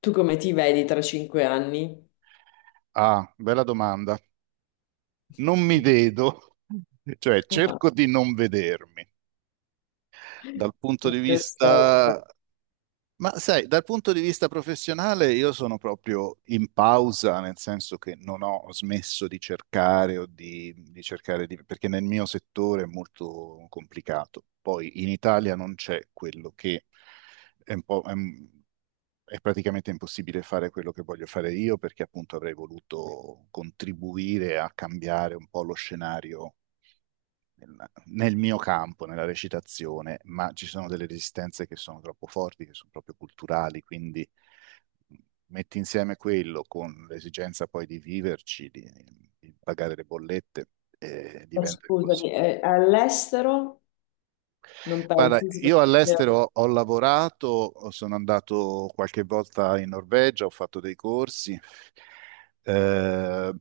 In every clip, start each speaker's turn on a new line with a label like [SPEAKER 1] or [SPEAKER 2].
[SPEAKER 1] Tu come ti vedi tra 5 anni?
[SPEAKER 2] Ah, bella domanda. Non mi vedo, cioè
[SPEAKER 1] Ah,
[SPEAKER 2] cerco di non vedermi, dal punto di
[SPEAKER 1] perfetto.
[SPEAKER 2] vista ma sai, dal punto di vista professionale io sono proprio in pausa, nel senso che non ho smesso di cercare o di cercare di, perché nel mio settore è molto complicato. Poi in Italia non c'è quello che è un po'... È, un- è praticamente impossibile fare quello che voglio fare io perché appunto avrei voluto contribuire a cambiare un po' lo scenario nel nel mio campo, nella recitazione, ma ci sono delle resistenze che sono troppo forti, che sono proprio culturali, quindi mm, metti insieme quello con l'esigenza poi di viverci, di pagare le bollette,
[SPEAKER 1] Ma
[SPEAKER 2] diventa
[SPEAKER 1] scusami,
[SPEAKER 2] impossibile.
[SPEAKER 1] all'estero non
[SPEAKER 2] Guarda,
[SPEAKER 1] pensi?
[SPEAKER 2] io all'estero ho lavorato, sono andato qualche volta in Norvegia, ho fatto dei corsi, eh,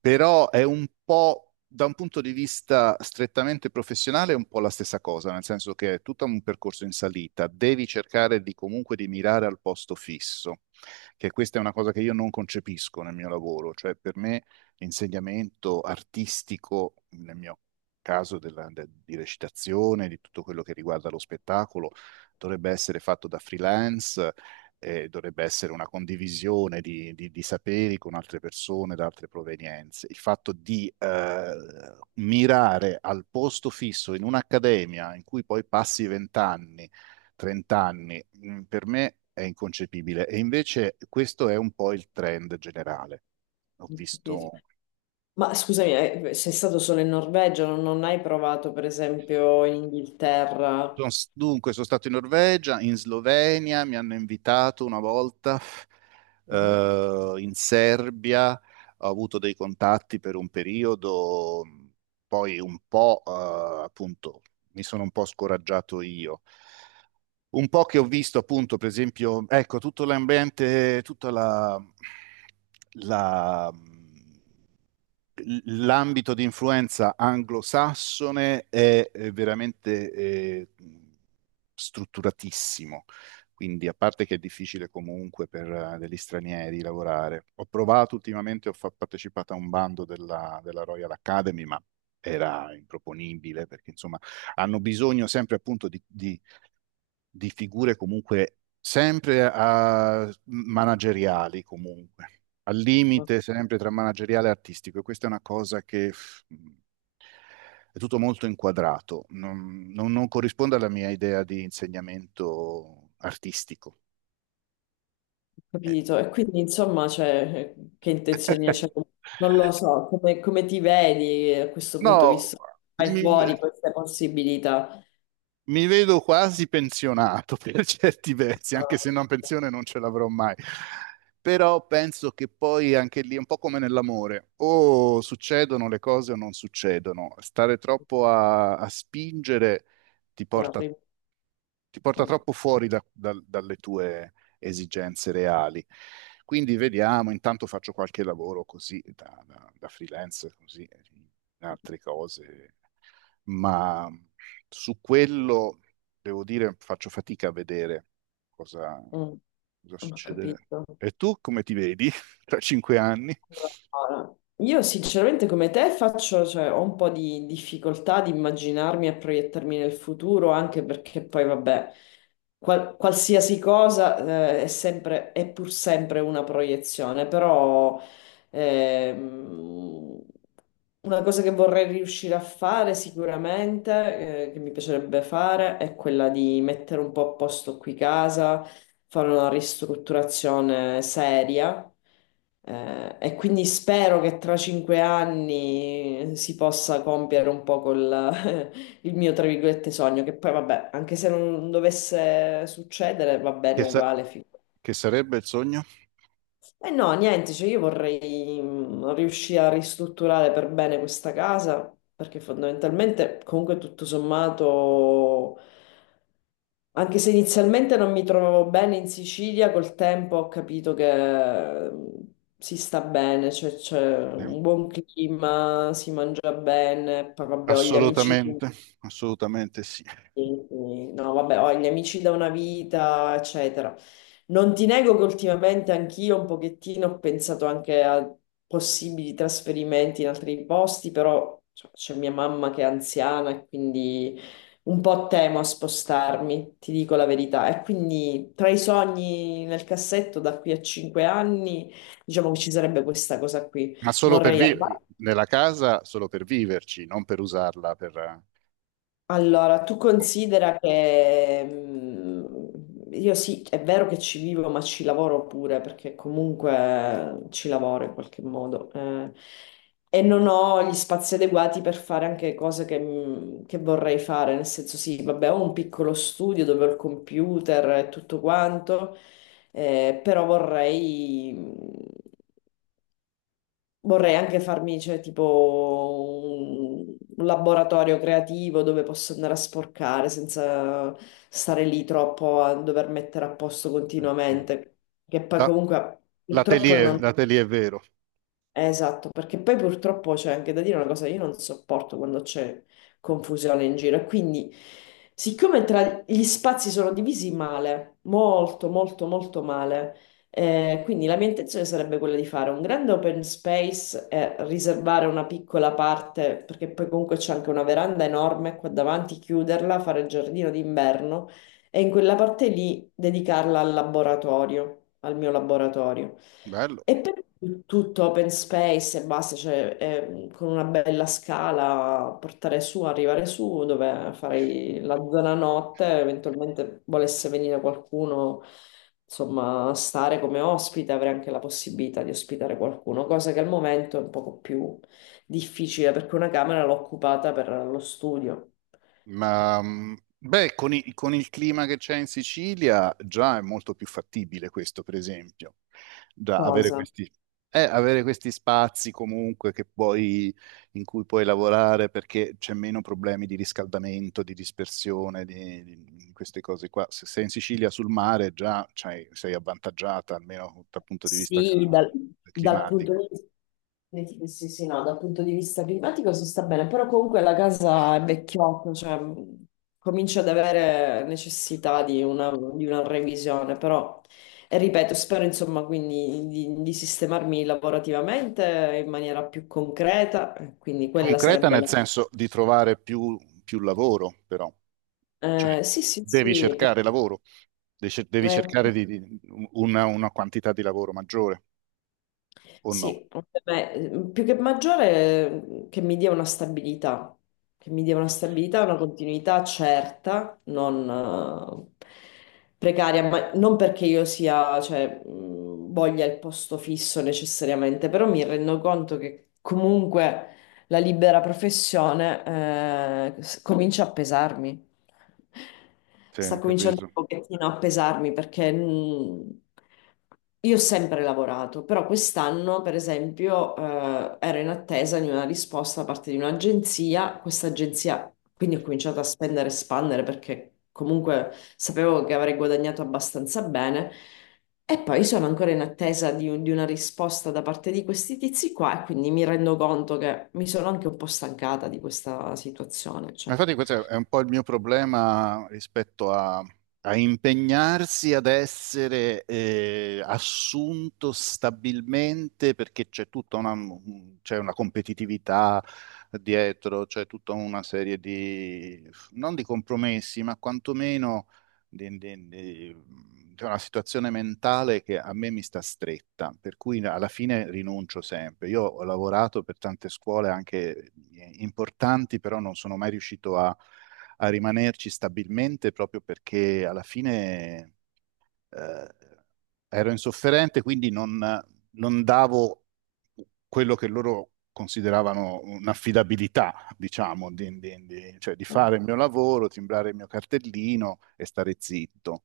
[SPEAKER 2] però è un po', da un punto di vista strettamente professionale, è un po' la stessa cosa, nel senso che è tutto un percorso in salita, devi cercare di comunque di mirare al posto fisso, che questa è una cosa che io non concepisco nel mio lavoro, cioè per me l'insegnamento artistico, nel mio caso di recitazione, di tutto quello che riguarda lo spettacolo, dovrebbe essere fatto da freelance, dovrebbe essere una condivisione di, di saperi con altre persone da altre provenienze. Il fatto di mirare al posto fisso in un'accademia in cui poi passi 20 anni, 30 anni, per me è inconcepibile. E invece questo è un po' il trend generale. Ho
[SPEAKER 1] Ho capito.
[SPEAKER 2] visto.
[SPEAKER 1] Ma scusami, sei stato solo in Norvegia, non hai provato per esempio in Inghilterra?
[SPEAKER 2] Dunque, sono stato in Norvegia, in Slovenia, mi hanno invitato una volta,
[SPEAKER 1] Mhm.
[SPEAKER 2] in Serbia, ho avuto dei contatti per un periodo, poi un po', appunto, mi sono un po' scoraggiato io. Un po' che ho visto, appunto, per esempio, ecco, tutto l'ambiente, tutta la- l'ambito di influenza anglosassone è veramente strutturatissimo, quindi a parte che è difficile comunque per degli stranieri lavorare. Ho provato ultimamente, ho partecipato a un bando della Royal Academy, ma era improponibile perché insomma hanno bisogno sempre appunto di figure comunque sempre manageriali, comunque, al
[SPEAKER 1] Ho
[SPEAKER 2] limite sempre tra manageriale e artistico. E questa è una cosa che è tutto molto inquadrato, non corrisponde alla mia idea di insegnamento artistico. Eh,
[SPEAKER 1] capito. E quindi insomma, cioè, che intenzioni hai? Cioè, non lo so, come ti vedi a questo punto,
[SPEAKER 2] No,
[SPEAKER 1] visto che hai
[SPEAKER 2] mi-
[SPEAKER 1] fuori queste possibilità?
[SPEAKER 2] Mi vedo quasi pensionato per certi versi, anche se una
[SPEAKER 1] Ah,
[SPEAKER 2] pensione non ce l'avrò mai. Però penso che poi anche lì è un po' come nell'amore, o succedono le cose o non succedono. Stare troppo a spingere ti porta,
[SPEAKER 1] arrivo.
[SPEAKER 2] ti porta troppo fuori dalle tue esigenze reali. Quindi vediamo, intanto faccio qualche lavoro così da freelance, così, altre cose, ma su quello devo dire faccio fatica a vedere cosa,
[SPEAKER 1] Mm,
[SPEAKER 2] cosa
[SPEAKER 1] ho
[SPEAKER 2] succederà.
[SPEAKER 1] capito.
[SPEAKER 2] E tu come ti vedi tra 5 anni?
[SPEAKER 1] Allora, io sinceramente come te faccio, cioè, ho un po' di difficoltà di immaginarmi e proiettarmi nel futuro, anche perché poi vabbè, qualsiasi cosa, è sempre, è pur sempre una proiezione, però Ehm, una cosa che vorrei riuscire a fare sicuramente, che mi piacerebbe fare, è quella di mettere un po' a posto qui casa, fare una ristrutturazione seria. E quindi spero che tra 5 anni si possa compiere un po' col, il mio, tra virgolette, sogno, che poi vabbè, anche se non dovesse succedere, va bene
[SPEAKER 2] Che, sa-
[SPEAKER 1] uguale. Figurati.
[SPEAKER 2] che sarebbe il sogno?
[SPEAKER 1] E no, niente, cioè io vorrei riuscire a ristrutturare per bene questa casa, perché fondamentalmente comunque tutto sommato, anche se inizialmente non mi trovavo bene in Sicilia, col tempo ho capito che si sta bene, cioè c'è
[SPEAKER 2] Eh,
[SPEAKER 1] un buon clima, si mangia bene, poi vabbè ho gli amici.
[SPEAKER 2] Assolutamente, assolutamente sì.
[SPEAKER 1] Sì, sì. No, vabbè, ho gli amici da una vita, eccetera. Non ti nego che ultimamente anch'io un pochettino ho pensato anche a possibili trasferimenti in altri posti, però cioè, c'è mia mamma che è anziana e quindi un po' temo a spostarmi, ti dico la verità. E quindi tra i sogni nel cassetto da qui a 5 anni, diciamo che ci sarebbe questa cosa qui.
[SPEAKER 2] Ma solo per
[SPEAKER 1] Vorrei al
[SPEAKER 2] vivere nella casa, solo per viverci, non per usarla per
[SPEAKER 1] Allora, tu
[SPEAKER 2] com-
[SPEAKER 1] considera che io sì, è vero che ci vivo, ma ci lavoro pure, perché comunque ci lavoro in qualche modo. E non ho gli spazi adeguati per fare anche cose che vorrei fare, nel senso sì, vabbè, ho un piccolo studio dove ho il computer e tutto quanto, però Vorrei anche farmi, cioè, tipo un laboratorio creativo dove posso andare a sporcare senza stare lì troppo a dover mettere a posto
[SPEAKER 2] no.
[SPEAKER 1] continuamente, che poi
[SPEAKER 2] la-
[SPEAKER 1] comunque purtroppo
[SPEAKER 2] l'atelier,
[SPEAKER 1] non
[SPEAKER 2] l'atelier è vero.
[SPEAKER 1] Esatto, perché poi purtroppo c'è anche da dire una cosa, io non sopporto quando c'è confusione in giro e quindi siccome tra gli spazi sono divisi male, molto molto molto male, quindi la mia intenzione sarebbe quella di fare un grande open space e riservare una piccola parte, perché poi comunque c'è anche una veranda enorme qua davanti, chiuderla, fare il giardino d'inverno e in quella parte lì dedicarla al laboratorio, al mio laboratorio.
[SPEAKER 2] Bello.
[SPEAKER 1] E per tutto open space e basta, cioè con una bella scala portare su, arrivare su, dove farei la zona notte, eventualmente volesse venire qualcuno, insomma, a stare come ospite, avrei anche la possibilità di ospitare qualcuno, cosa che al momento è un poco più difficile perché una camera l'ho occupata per lo studio.
[SPEAKER 2] Ma beh, con il clima che c'è in Sicilia già è molto più fattibile questo, per esempio. Già avere
[SPEAKER 1] Cosa?
[SPEAKER 2] questi spazi comunque in cui puoi lavorare perché c'è meno problemi di riscaldamento, di dispersione, di queste cose qua. Se sei in Sicilia sul mare già sei avvantaggiata, almeno dal punto di vista
[SPEAKER 1] Sì, dal punto
[SPEAKER 2] climatico.
[SPEAKER 1] di vista. Sì, sì, sì, no, dal punto di vista climatico si sta bene, però comunque la casa è vecchiotta, cioè comincia ad avere necessità di una revisione, però e ripeto, spero insomma quindi di sistemarmi lavorativamente in maniera più concreta, quindi quella
[SPEAKER 2] Concreta
[SPEAKER 1] sarebbe
[SPEAKER 2] nel
[SPEAKER 1] la.
[SPEAKER 2] senso di trovare più lavoro, però. Cioè,
[SPEAKER 1] Sì, sì,
[SPEAKER 2] devi
[SPEAKER 1] sì,
[SPEAKER 2] cercare lavoro, devi cercare
[SPEAKER 1] sì.
[SPEAKER 2] una quantità di lavoro maggiore, o no?
[SPEAKER 1] Sì, beh, più che maggiore che mi dia una stabilità, che mi dia una stabilità, una continuità certa, non precaria, ma non perché io sia, cioè, voglia il posto fisso necessariamente, però mi rendo conto che comunque la libera professione comincia a pesarmi.
[SPEAKER 2] Sì,
[SPEAKER 1] Sta
[SPEAKER 2] ho
[SPEAKER 1] cominciando
[SPEAKER 2] capito.
[SPEAKER 1] pochettino a pesarmi perché io ho sempre lavorato, però quest'anno, per esempio, ero in attesa di una risposta da parte di un'agenzia. Questa agenzia, quindi ho cominciato a spendere e spandere perché comunque sapevo che avrei guadagnato abbastanza bene. E poi sono ancora in attesa di una risposta da parte di questi tizi qua e quindi mi rendo conto che mi sono anche un po' stancata di questa situazione.
[SPEAKER 2] Ma
[SPEAKER 1] Cioè.
[SPEAKER 2] infatti questo è un po' il mio problema rispetto a impegnarsi ad essere assunto stabilmente perché c'è una competitività dietro, c'è tutta una serie non di compromessi, ma quantomeno di, di- di- di una situazione mentale che a me mi sta stretta, per cui alla fine rinuncio sempre. Io ho lavorato per tante scuole anche importanti, però non sono mai riuscito a rimanerci stabilmente proprio perché alla fine eh, ero insofferente, quindi non davo quello che loro consideravano un'affidabilità, diciamo, cioè di fare il mio lavoro, timbrare il mio cartellino e stare zitto.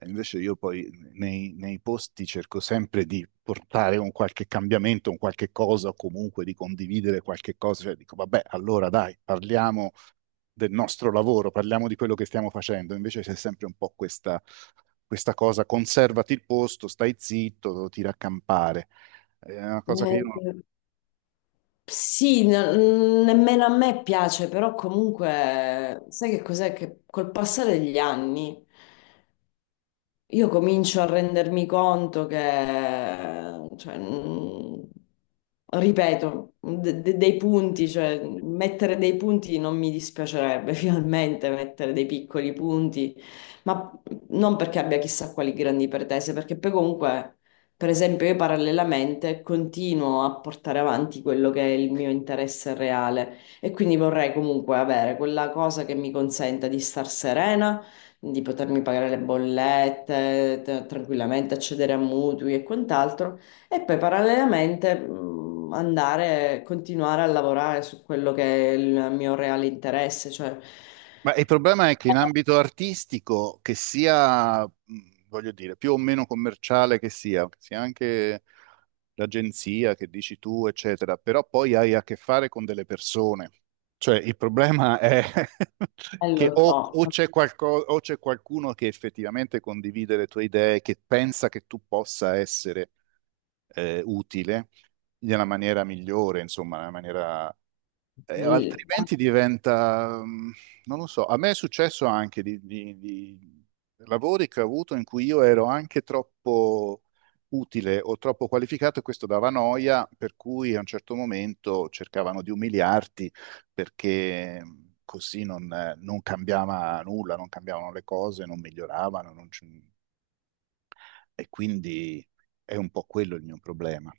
[SPEAKER 2] E invece io poi nei posti cerco sempre di portare un qualche cambiamento, un qualche cosa, o comunque di condividere qualche cosa, cioè dico, vabbè, allora dai, parliamo del nostro lavoro, parliamo di quello che stiamo facendo, invece c'è sempre un po' questa cosa, conservati il posto, stai zitto, tira a campare. È una cosa che io non...
[SPEAKER 1] Eh, Sì, nemmeno a me piace, però comunque sai che cos'è? Che col passare degli anni io comincio a rendermi conto che, cioè, ripeto, dei punti, cioè mettere dei punti non mi dispiacerebbe, finalmente mettere dei piccoli punti, ma non perché abbia chissà quali grandi pretese, perché poi comunque, per esempio, io parallelamente continuo a portare avanti quello che è il mio interesse reale e quindi vorrei comunque avere quella cosa che mi consenta di star serena di potermi pagare le bollette, tranquillamente accedere a mutui e quant'altro, e poi parallelamente andare, continuare a lavorare su quello che è il mio reale interesse, cioè,
[SPEAKER 2] Ma il problema è che in ambito artistico, che sia, voglio dire, più o meno commerciale, che sia anche l'agenzia che dici tu, eccetera, però poi hai a che fare con delle persone. Cioè, il problema è che
[SPEAKER 1] lo
[SPEAKER 2] o,
[SPEAKER 1] so,
[SPEAKER 2] o c'è qualco- o c'è qualcuno che effettivamente condivide le tue idee, che pensa che tu possa essere utile nella maniera migliore, insomma, nella maniera, altrimenti diventa, non lo so, a me è successo anche di lavori che ho avuto in cui io ero anche troppo utile o troppo qualificato e questo dava noia, per cui a un certo momento cercavano di umiliarti perché così non cambiava nulla, non cambiavano le cose, non miglioravano, non c- e quindi è un po' quello il mio problema.